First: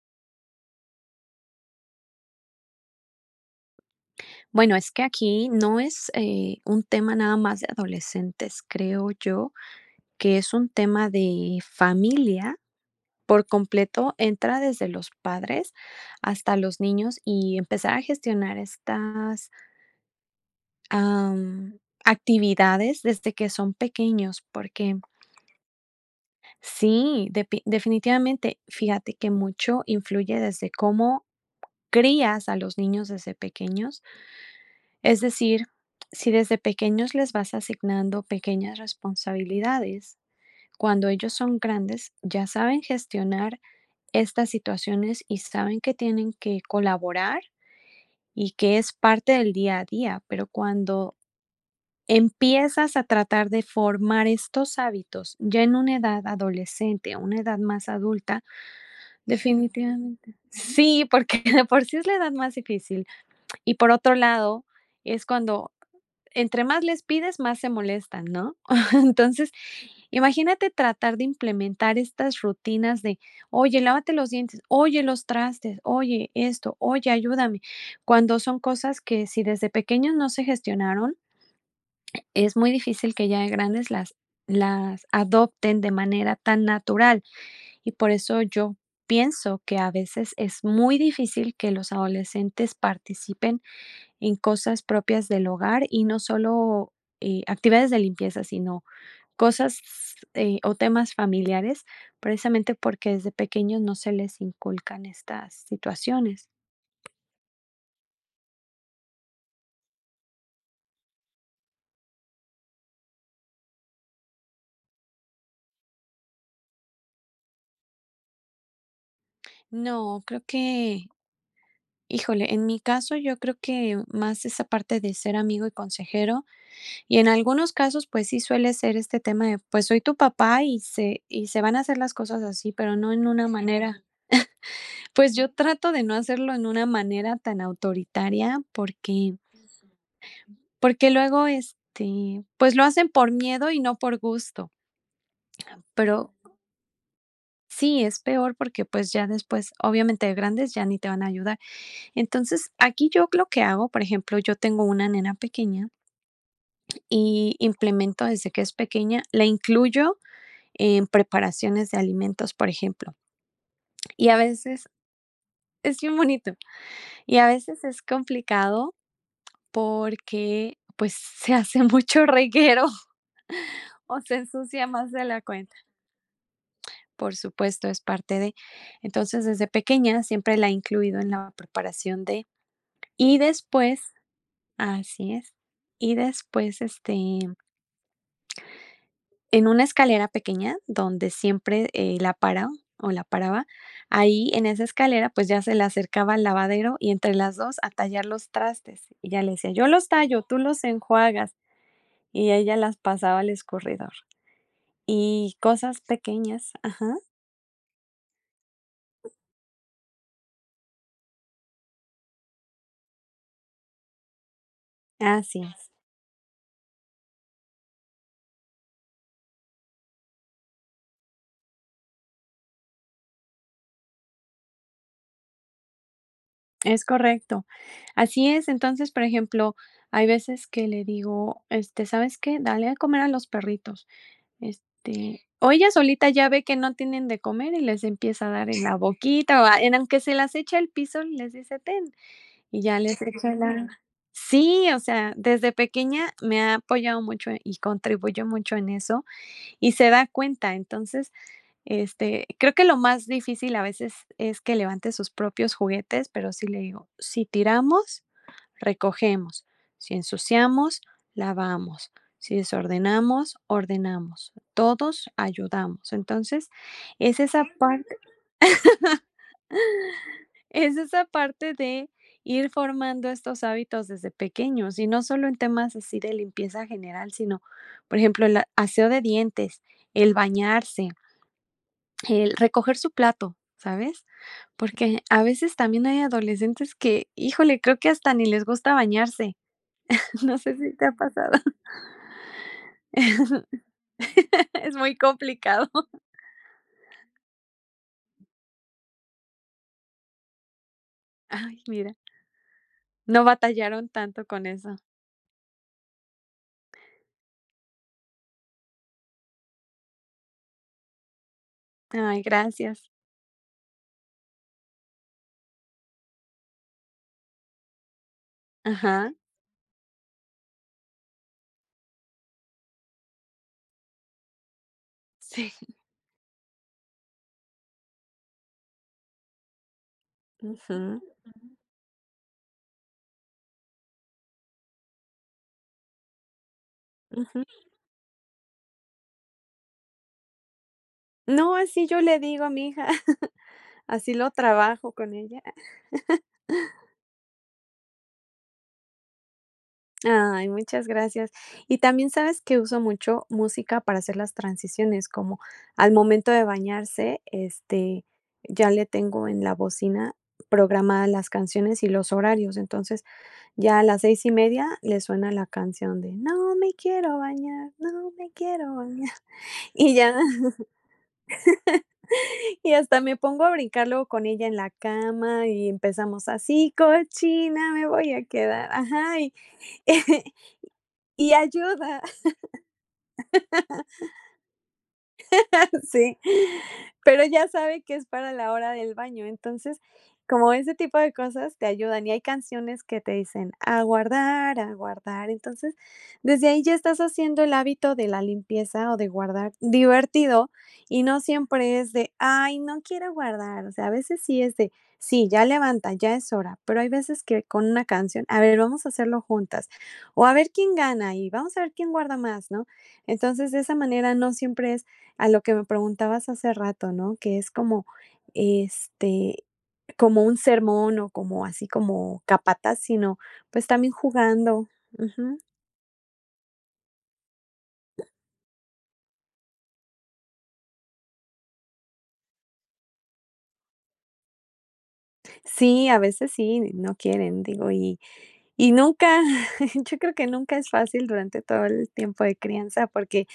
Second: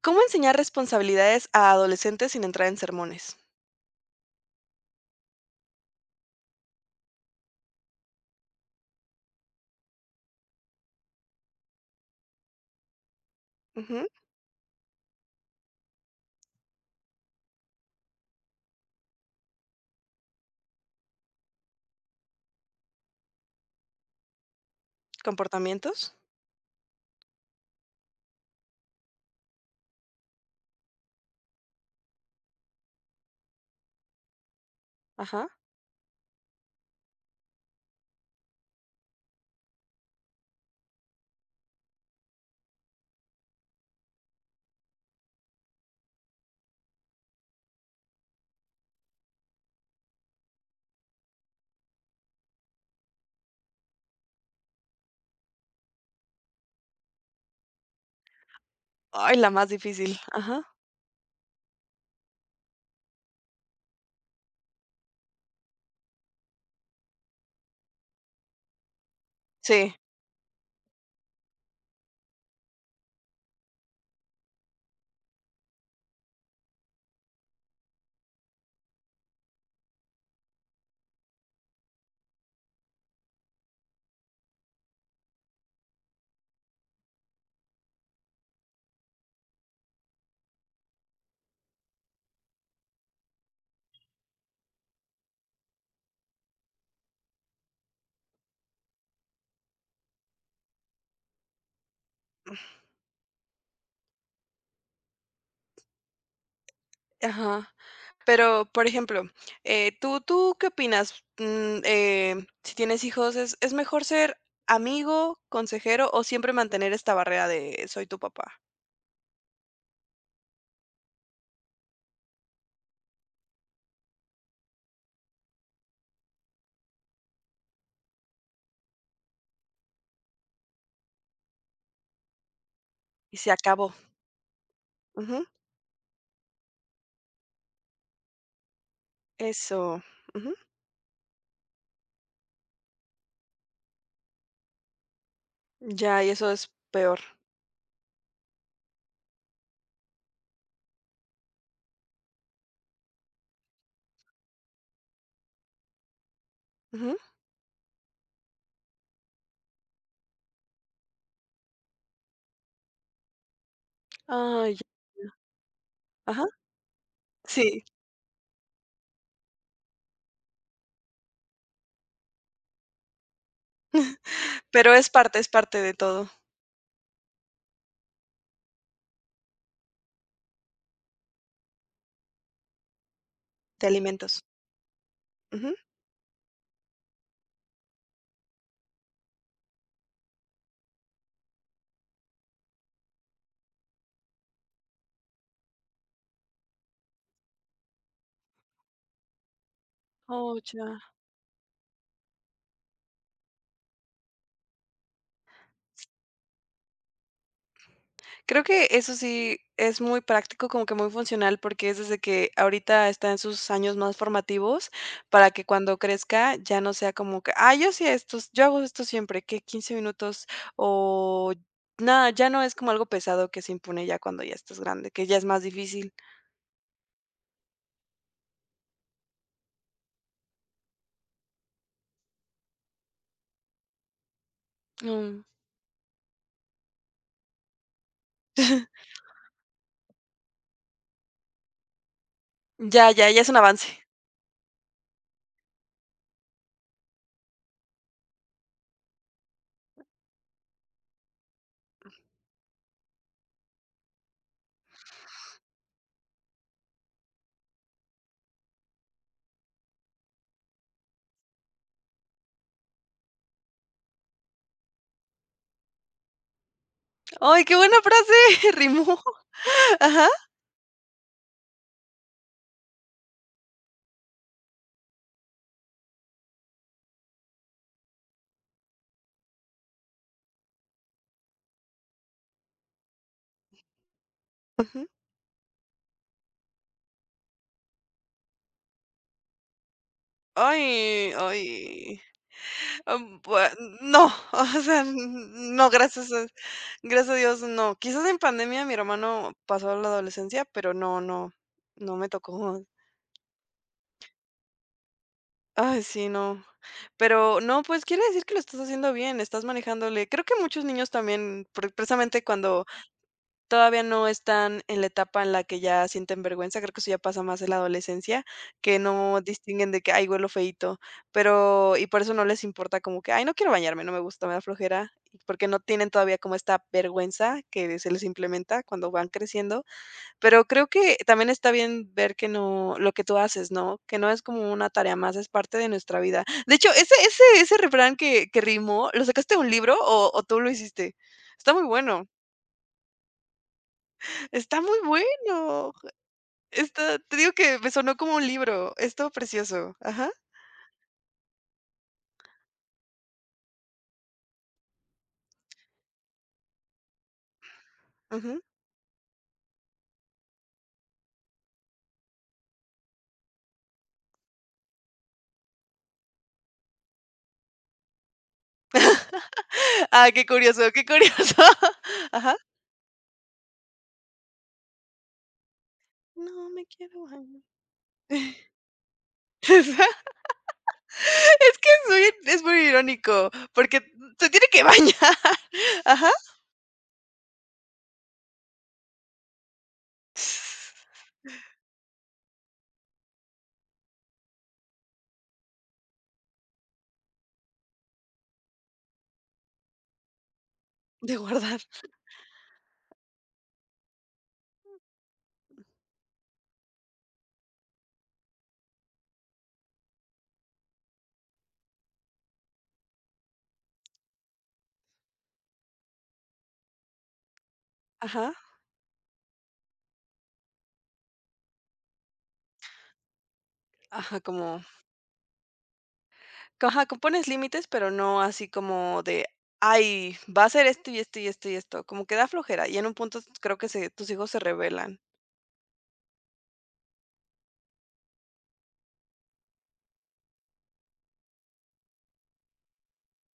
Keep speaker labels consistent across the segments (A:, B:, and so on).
A: ¿Cómo enseñar responsabilidades a adolescentes sin entrar en sermones?
B: Bueno, es que aquí no es, un tema nada más de adolescentes, creo yo, que es un tema de familia por
A: Ujú,
B: completo, entra desde los padres hasta los niños y empezar a gestionar estas, am, actividades desde que son pequeños, porque
A: ¿comportamientos?
B: sí, depi definitivamente, fíjate que mucho influye desde cómo crías a los niños desde pequeños. Es
A: Ajá.
B: decir, si desde pequeños les vas asignando pequeñas responsabilidades, cuando ellos son grandes ya saben gestionar estas situaciones y saben que tienen que colaborar y que es parte del día a día, pero cuando empiezas a tratar de formar estos hábitos ya en una edad adolescente o una edad más adulta,
A: Ay, la más difícil.
B: definitivamente.
A: Ajá.
B: Sí, porque de por sí es la edad más difícil. Y por otro lado, es cuando entre más les pides, más se molestan, ¿no? Entonces,
A: Sí,
B: imagínate tratar de implementar estas rutinas de, oye, lávate los dientes, oye, los trastes, oye, esto, oye, ayúdame, cuando son cosas que si desde pequeños no se gestionaron, es muy difícil que ya de grandes las adopten de manera tan natural. Y por eso yo pienso que a veces es muy difícil que los adolescentes participen en cosas propias del hogar y no solo actividades de limpieza, sino cosas o temas familiares, precisamente porque desde pequeños no se les inculcan estas situaciones.
A: ajá. Pero, por ejemplo, ¿tú qué opinas? Si tienes hijos, ¿es mejor ser amigo, consejero o siempre mantener esta barrera de soy tu papá?
B: No, creo que, híjole, en mi caso yo creo que más esa parte de ser amigo y consejero y en algunos casos pues sí suele ser este tema de pues soy tu papá y se van a hacer las cosas así, pero no en
A: Y
B: una
A: se acabó.
B: manera. Pues
A: Ujú,
B: yo trato de no hacerlo en una manera tan autoritaria porque,
A: eso. Ujú.
B: porque luego, este, pues lo hacen por miedo y no por gusto,
A: Ya, y
B: pero
A: eso es peor.
B: sí, es peor porque, pues, ya después, obviamente, de grandes ya ni te van a ayudar. Entonces, aquí yo lo que hago, por ejemplo, yo tengo una nena pequeña
A: Ujú.
B: y implemento desde que es pequeña, la incluyo en preparaciones de alimentos, por ejemplo, y a
A: Ay,
B: veces
A: ya.
B: es bien
A: Ajá.
B: bonito, y a veces
A: Sí,
B: es complicado porque, pues, se hace mucho reguero o se ensucia
A: pero es
B: más de
A: parte
B: la
A: es
B: cuenta.
A: parte de todo,
B: Por supuesto, es parte de. Entonces, desde pequeña siempre la he incluido en la preparación de. Y
A: de
B: después,
A: alimentos.
B: así es.
A: Ujú.
B: Y después, este, en una escalera pequeña donde siempre la para o la paraba, ahí en esa escalera, pues ya se le acercaba al lavadero y entre las dos a tallar los trastes. Y ya le decía, yo los tallo,
A: Oh,
B: tú los
A: ya.
B: enjuagas. Y ella las pasaba al escurridor. Y cosas pequeñas, ajá,
A: Creo que eso sí es muy práctico, como que muy funcional, porque es desde que ahorita está en sus años más formativos, para
B: así
A: que cuando crezca ya no sea como que, ah, yo hacía estos, yo hago esto siempre, que 15 minutos o nada, ya no es como algo pesado que se impone ya cuando ya estás grande, que ya es más difícil.
B: es correcto. Así es, entonces, por ejemplo, hay veces que le digo, este, ¿sabes qué? Dale a comer a los perritos,
A: Mm,
B: este, o ella solita ya ve que no tienen de comer y les empieza a dar en la boquita, o a en aunque se las eche al piso, les dice: "Ten", y ya
A: ya,
B: les
A: ya, ya es
B: echa
A: un avance.
B: la. Sí, o sea, desde pequeña me ha apoyado mucho y contribuyó mucho en eso, y se da cuenta. Entonces, este, creo que lo más difícil a veces es que levante sus propios juguetes, pero sí le digo, si tiramos, recogemos, si ensuciamos, lavamos, si desordenamos, ordenamos, todos ayudamos. Entonces, es
A: ¡Ay,
B: esa
A: qué buena
B: parte,
A: frase! Rimó. Ajá.
B: es esa parte de ir formando estos hábitos desde pequeños y no solo en temas así de limpieza general, sino, por ejemplo, el aseo de dientes, el bañarse, el recoger su plato, ¿sabes?
A: Ujú.
B: Porque a veces también hay adolescentes que, híjole, creo que hasta ni les gusta bañarse. No sé si te ha
A: Ay,
B: pasado.
A: ay. Am, bua- no, o
B: Es
A: sea,
B: muy complicado.
A: no, gracias. Gracias a Dios, no. Quizás en pandemia mi hermano pasó la adolescencia, pero no, no,
B: Ay, mira,
A: no me tocó.
B: no batallaron tanto con eso.
A: Ay, sí, no. Pero no, pues quiere decir que lo estás haciendo bien, estás manejándole. Creo que muchos niños también, precisamente
B: Ay,
A: cuando
B: gracias.
A: todavía no están en la etapa en la que ya sienten vergüenza, creo que eso ya pasa más en la adolescencia, que
B: Ajá,
A: no distinguen de que, ay, huelo feíto, pero, y por eso no les importa como que, ay, no quiero bañarme, no me gusta, me da flojera, y porque
B: sí.
A: no tienen todavía como esta vergüenza que se les implementa cuando van creciendo. Pero creo que
B: Ujú,
A: también está bien ver que no lo que tú haces, ¿no? Que no es como una tarea más, es parte de nuestra vida. De hecho, ese ese
B: ujú.
A: ese refrán que rimó, ¿lo sacaste de un libro o tú lo hiciste? Está
B: No,
A: muy
B: así yo
A: bueno,
B: le digo a mi hija, así lo
A: está muy
B: trabajo con ella.
A: bueno. Está te digo que me sonó como un libro, estuvo precioso. Ajá,
B: Ay, muchas gracias. Y también sabes que uso mucho música para hacer las transiciones, como al momento de bañarse, este,
A: ujú.
B: ya le tengo en la bocina programadas las canciones y los horarios. Entonces, ya a las 6:30 le suena la canción de No me quiero bañar, no me quiero bañar. Y
A: Ah,
B: ya,
A: qué curioso, qué curioso. Ajá.
B: y hasta me pongo a brincar luego con ella en la cama y empezamos
A: No me
B: así,
A: quiero bañar.
B: cochina, me voy a quedar. Ajá, y, y
A: Es que es
B: ayuda,
A: muy es muy irónico, porque se tiene que bañar.
B: sí, pero ya sabe que es para la hora del baño. Entonces, como ese
A: Ajá.
B: tipo de cosas te ayudan y hay canciones que te dicen a guardar, a guardar. Entonces, desde ahí ya estás haciendo el hábito de la limpieza o de guardar divertido y
A: De
B: no
A: guardar.
B: siempre es de, ay, no quiero guardar. O sea, a veces sí es de, sí, ya levanta, ya es hora, pero hay veces que con una canción, a ver, vamos a hacerlo juntas o a ver quién gana y vamos a ver quién guarda más, ¿no? Entonces, de esa manera no siempre es, a lo que me preguntabas hace rato, ¿no? Que es como,
A: Ajá,
B: este, como un sermón o como así como capataz, sino, pues, también
A: ajá, como
B: jugando. Ujú.
A: ajá, que pones límites, pero no así como de: "Ay, va a ser esto, y esto, y esto, y esto". Como que da flojera, y en un punto creo que se tus hijos se rebelan.
B: Sí, a veces sí, no quieren, digo, nunca, yo creo que nunca es fácil durante todo el tiempo de crianza, porque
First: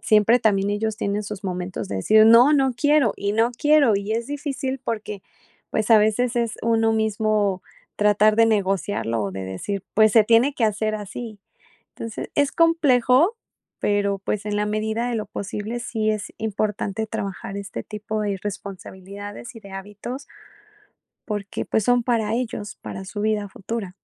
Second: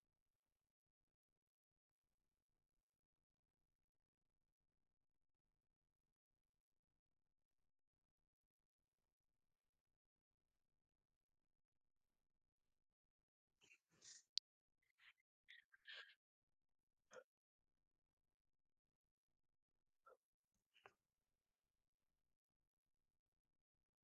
B: siempre también ellos tienen sus momentos de decir: "No, no quiero, y no quiero", y es difícil porque, pues, a veces es uno mismo tratar de negociarlo o de decir: "Pues, se tiene que hacer así". Entonces, es complejo, pero, pues, en la medida de lo posible, sí es importante trabajar este tipo de responsabilidades y de hábitos, porque, pues, son para ellos, para su vida futura.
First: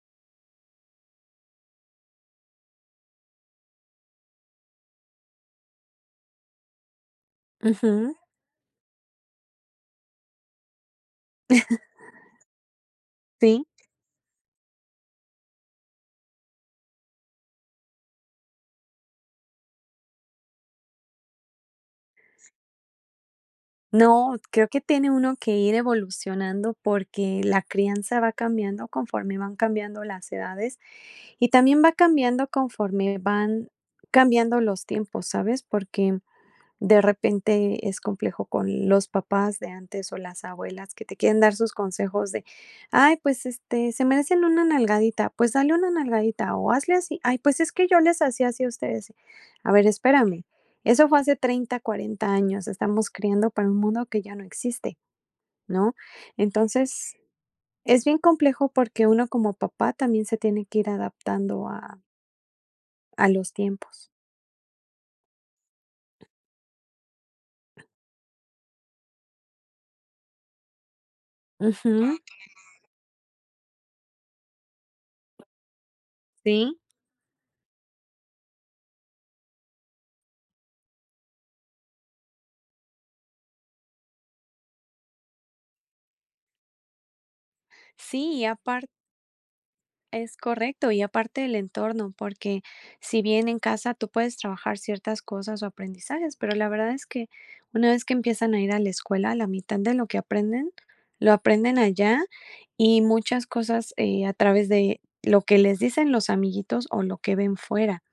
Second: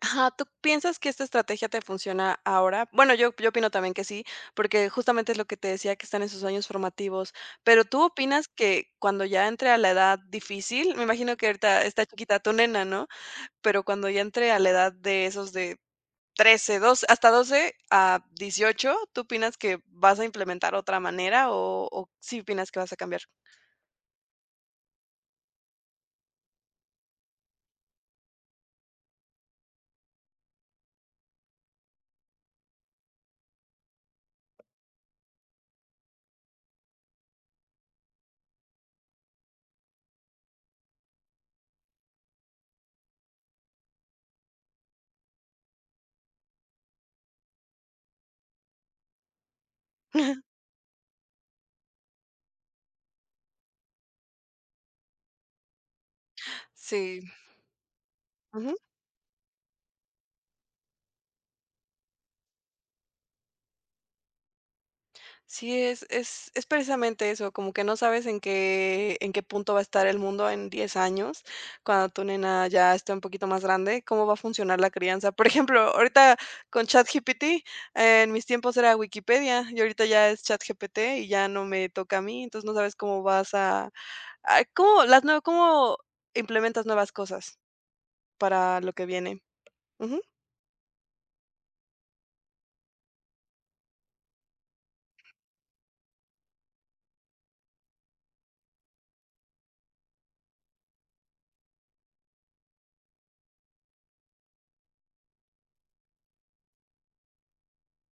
A: Ajá, ¿tú piensas que esta estrategia te funciona ahora? Bueno, yo opino también que sí, porque justamente es lo que te decía, que están en sus años formativos, pero, ¿tú
B: Ujú,
A: opinas que cuando ya entre a la edad difícil? Me imagino que ahorita está chiquita tu nena, ¿no?
B: sí.
A: Pero cuando ya entre a la edad de esos de 13 12, hasta 12 a 18, ¿tú opinas que vas a implementar otra manera o sí opinas que vas a cambiar?
B: No, creo que tiene uno que ir evolucionando porque la crianza va cambiando conforme van cambiando las edades y también va cambiando conforme van cambiando los tiempos, ¿sabes? Porque de repente es complejo con los papás de antes o las abuelas que te quieren dar sus consejos de, ay, pues este, se merecen una nalgadita, pues dale una nalgadita o hazle así, ay, pues es que yo les hacía así a ustedes. A ver, espérame, eso fue hace 30 o 40 años, estamos criando para un mundo que ya no existe, ¿no? Entonces,
A: Sí,
B: es bien complejo
A: ujú.
B: porque uno como papá también se tiene que ir adaptando a los tiempos.
A: Sí, es precisamente eso, como que no sabes en qué punto va a estar el mundo en 10 años, cuando
B: Ujú,
A: tu nena ya esté un poquito más grande, cómo va a funcionar la crianza. Por ejemplo, ahorita
B: sí,
A: con ChatGPT, en mis tiempos era Wikipedia y ahorita ya es ChatGPT y ya no me toca a mí, entonces no sabes cómo vas a… Ay, ¿cómo las nue cómo implementas nuevas cosas
B: sí, y
A: para
B: aparte.
A: lo que viene? Ujú.
B: Es correcto, y aparte del entorno, porque si bien en casa tú puedes trabajar ciertas cosas o aprendizajes, pero la verdad es que una vez que empiezan a ir a la escuela, la mitad de lo que aprenden, lo aprenden allá y muchas cosas a través de lo que les dicen los amiguitos o lo que ven fuera.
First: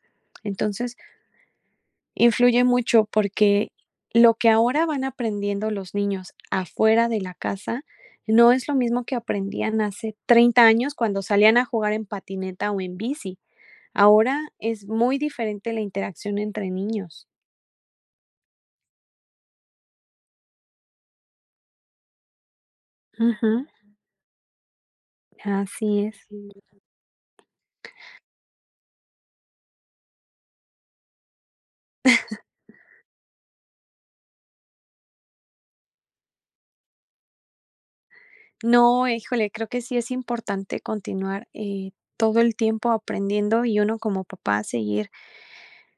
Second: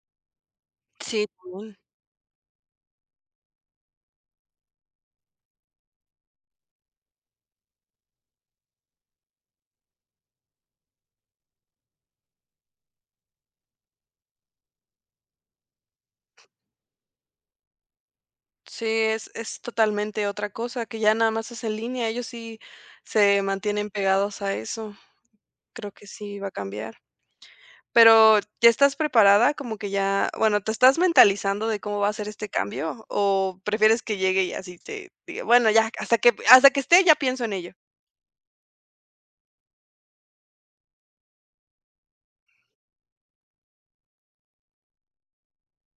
B: Entonces,
A: Sí, también.
B: influye mucho porque lo que ahora van aprendiendo los niños afuera de la casa no es lo mismo que aprendían hace 30 años cuando salían a jugar en patineta o en bici. Ahora es muy diferente la interacción entre niños.
A: Sí, es totalmente otra cosa, que ya nada más es en línea, ellos sí se
B: Ujú,
A: mantienen pegados a eso. Creo
B: así
A: que
B: es.
A: sí va a cambiar. Pero, ¿ya estás preparada? Como que ya, bueno, ¿te estás mentalizando de cómo va a ser este cambio, o prefieres que llegue y así te diga: "Bueno, ya, hasta que esté, ya pienso en ello"?
B: No, híjole, creo que sí es importante continuar, todo el tiempo aprendiendo y uno como papá seguir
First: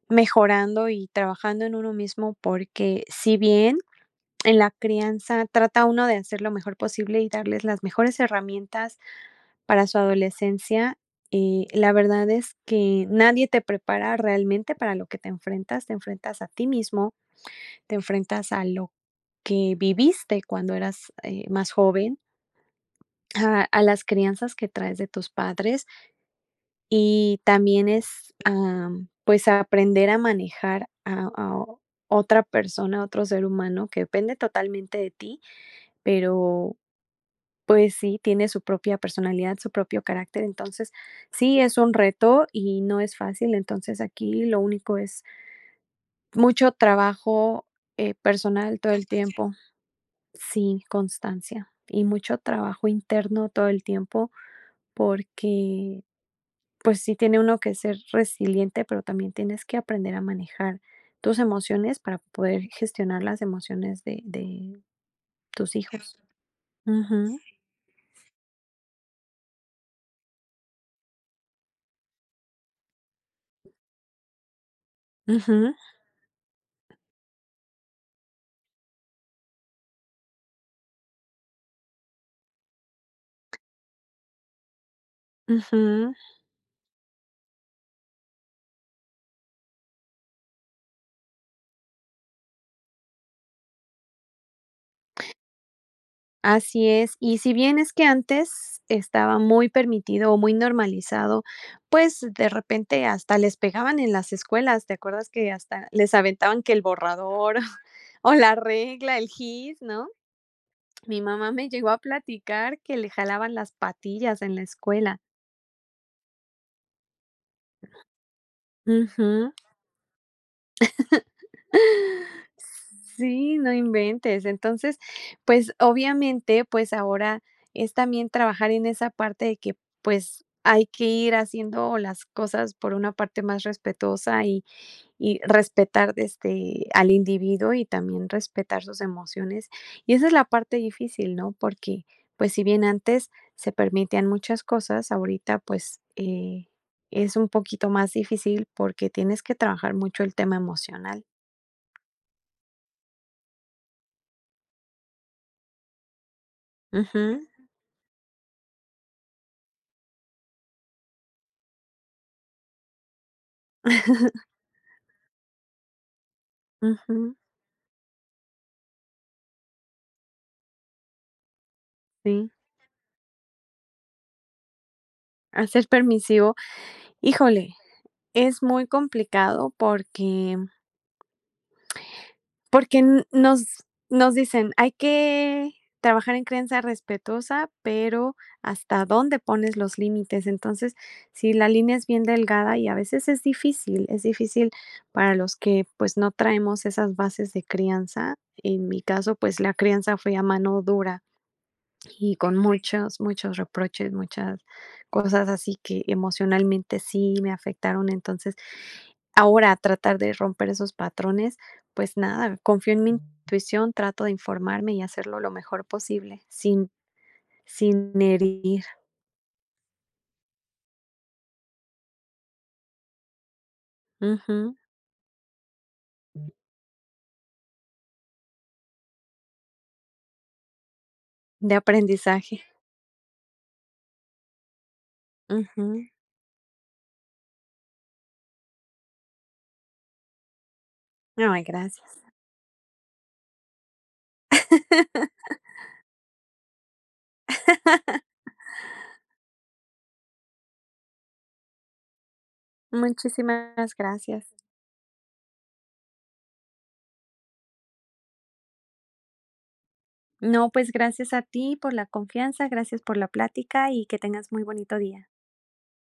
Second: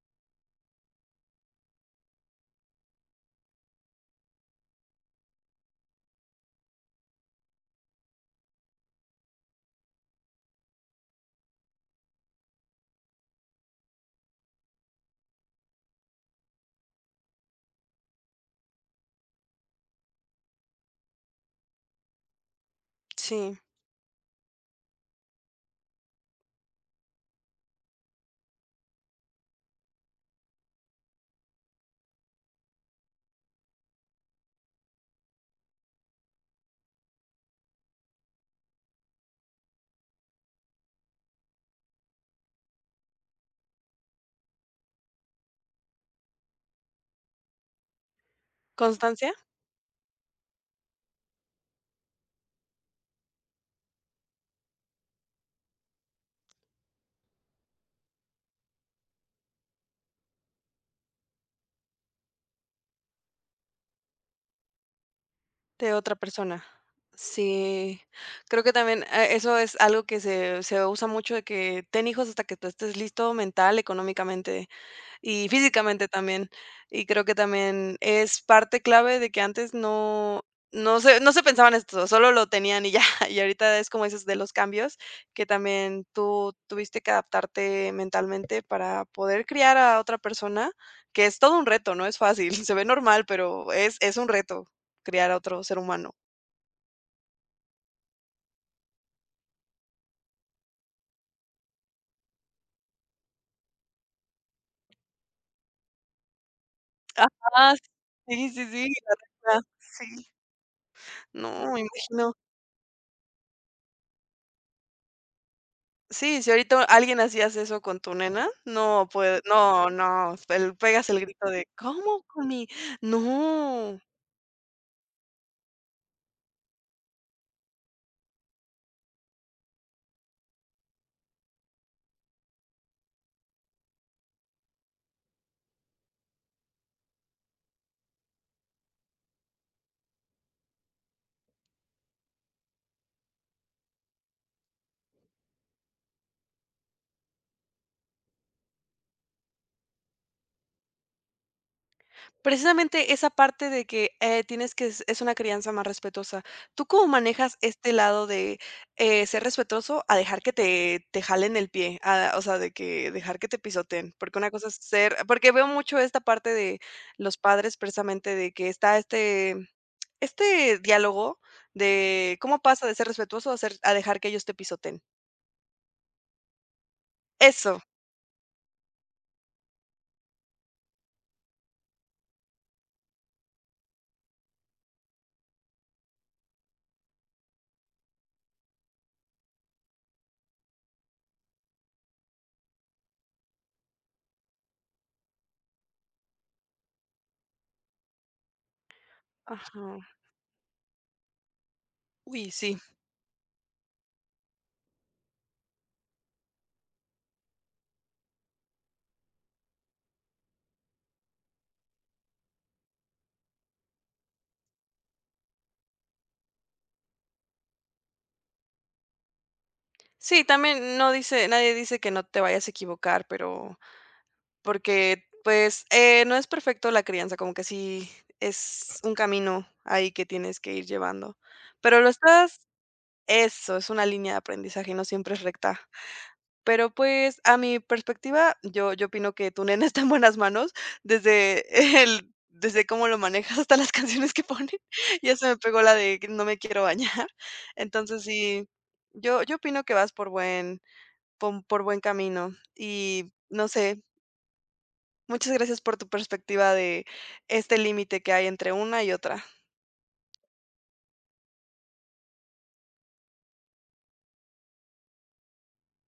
B: mejorando y trabajando en uno mismo, porque si bien en la crianza trata uno de hacer lo mejor posible y darles las mejores herramientas para su adolescencia. La verdad es que nadie te prepara realmente para lo que te enfrentas. Te enfrentas a ti mismo, te enfrentas a lo que viviste cuando eras más joven,
A: Sí,
B: a las crianzas que traes de tus padres y también es pues aprender a manejar a otra persona, otro ser humano que depende totalmente de ti, pero pues sí, tiene su propia personalidad, su propio carácter. Entonces, sí, es un reto y no es fácil. Entonces, aquí lo único es mucho trabajo, personal todo el
A: constancia.
B: tiempo. Sí, constancia y mucho trabajo interno todo el tiempo, porque, pues sí tiene uno que ser resiliente, pero también tienes que aprender a manejar tus emociones para poder gestionar las emociones de tus
A: De otra
B: hijos.
A: persona.
B: Ujú,
A: Sí, creo que también, ah, eso es algo que se usa mucho de que ten hijos hasta que tú estés listo mental, económicamente. Y
B: ujú,
A: físicamente también. Y creo que también es parte clave de que antes no no se pensaban en esto, solo lo tenían y ya. Y ahorita es como dices de los cambios, que también
B: ujú.
A: tú tuviste que adaptarte mentalmente para poder criar a otra persona, que es todo un reto, no es fácil. Se ve normal, pero es un reto criar a otro ser humano.
B: Así es, y si bien es que antes estaba muy permitido o muy normalizado, pues de repente hasta les pegaban en las escuelas, ¿te acuerdas que hasta les aventaban que el borrador
A: Ajá,
B: o
A: sí,
B: la
A: sí, sí,
B: regla, el
A: la neta,
B: gis, no?
A: sí.
B: Mi mamá me
A: No, me
B: llegó a
A: imagino.
B: platicar que le jalaban las patillas en la escuela.
A: Sí, si ahorita alguien hacías eso con tu nena, no puede
B: Ujú.
A: no, no, el pegas el grito de: "¿Cómo con mi?".
B: Sí, no
A: No,
B: inventes. Entonces, pues, obviamente, pues, ahora es también trabajar en esa parte de que, pues, hay que ir haciendo las cosas por una parte más respetuosa y respetar, este, al individuo y también respetar sus emociones. Y esa es la parte difícil, ¿no? Porque, pues, si bien antes se permitían muchas cosas, ahorita, pues, es un poquito más difícil porque tienes que trabajar mucho el tema emocional.
A: precisamente esa parte de que, tienes que es una crianza más respetuosa. ¿Tú cómo
B: Ujú.
A: manejas este lado de, ser respetuoso a dejar que te jalen el pie? A o sea, de que dejar que te pisoteen, porque una cosa es ser porque veo mucho esta parte de
B: Ujú,
A: los padres precisamente de que está este… Este diálogo de
B: sí,
A: cómo pasa de ser respetuoso a ser a dejar que ellos te pisoten.
B: a ser permisivo. Híjole,
A: Eso.
B: es muy complicado porque, porque n nos dicen: "Hay que trabajar en crianza respetuosa, pero hasta dónde pones los límites". Entonces, si la línea es bien delgada y a veces es difícil para los que, pues, no traemos esas bases de crianza. En mi caso, pues, la
A: Ajá.
B: crianza fue a mano dura. Y
A: Uy,
B: con
A: sí.
B: muchos, muchos reproches, muchas cosas así que emocionalmente sí me afectaron. Entonces, ahora tratar de romper esos patrones, pues nada, confío en mi intuición, trato de informarme y hacerlo lo mejor posible, sin herir.
A: Sí, también no dice nadie dice que no te vayas a equivocar, pero
B: Ujú.
A: porque, pues, no es perfecto la crianza, como que sí es un camino ahí que tienes que ir llevando.
B: De
A: Pero lo estás
B: aprendizaje.
A: eso, es una línea de aprendizaje, no siempre es recta.
B: Ujú.
A: Pero, pues, a mi perspectiva, yo opino que tu nene está en buenas manos
B: Ay, gracias.
A: desde cómo lo manejas hasta las canciones que ponen. Ya se me pegó la de que no me quiero bañar. Entonces, sí, yo opino que vas por buen pon por buen camino y, no
B: Muchísimas
A: sé,
B: gracias.
A: muchas gracias por tu perspectiva de este límite que hay entre una y otra.
B: No, pues gracias a ti por la confianza, gracias por la plática y que tengas muy bonito día.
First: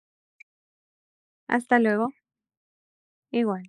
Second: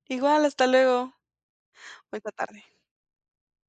A: Igual, hasta luego.
B: Hasta luego.
A: Buena tarde.
B: Igual.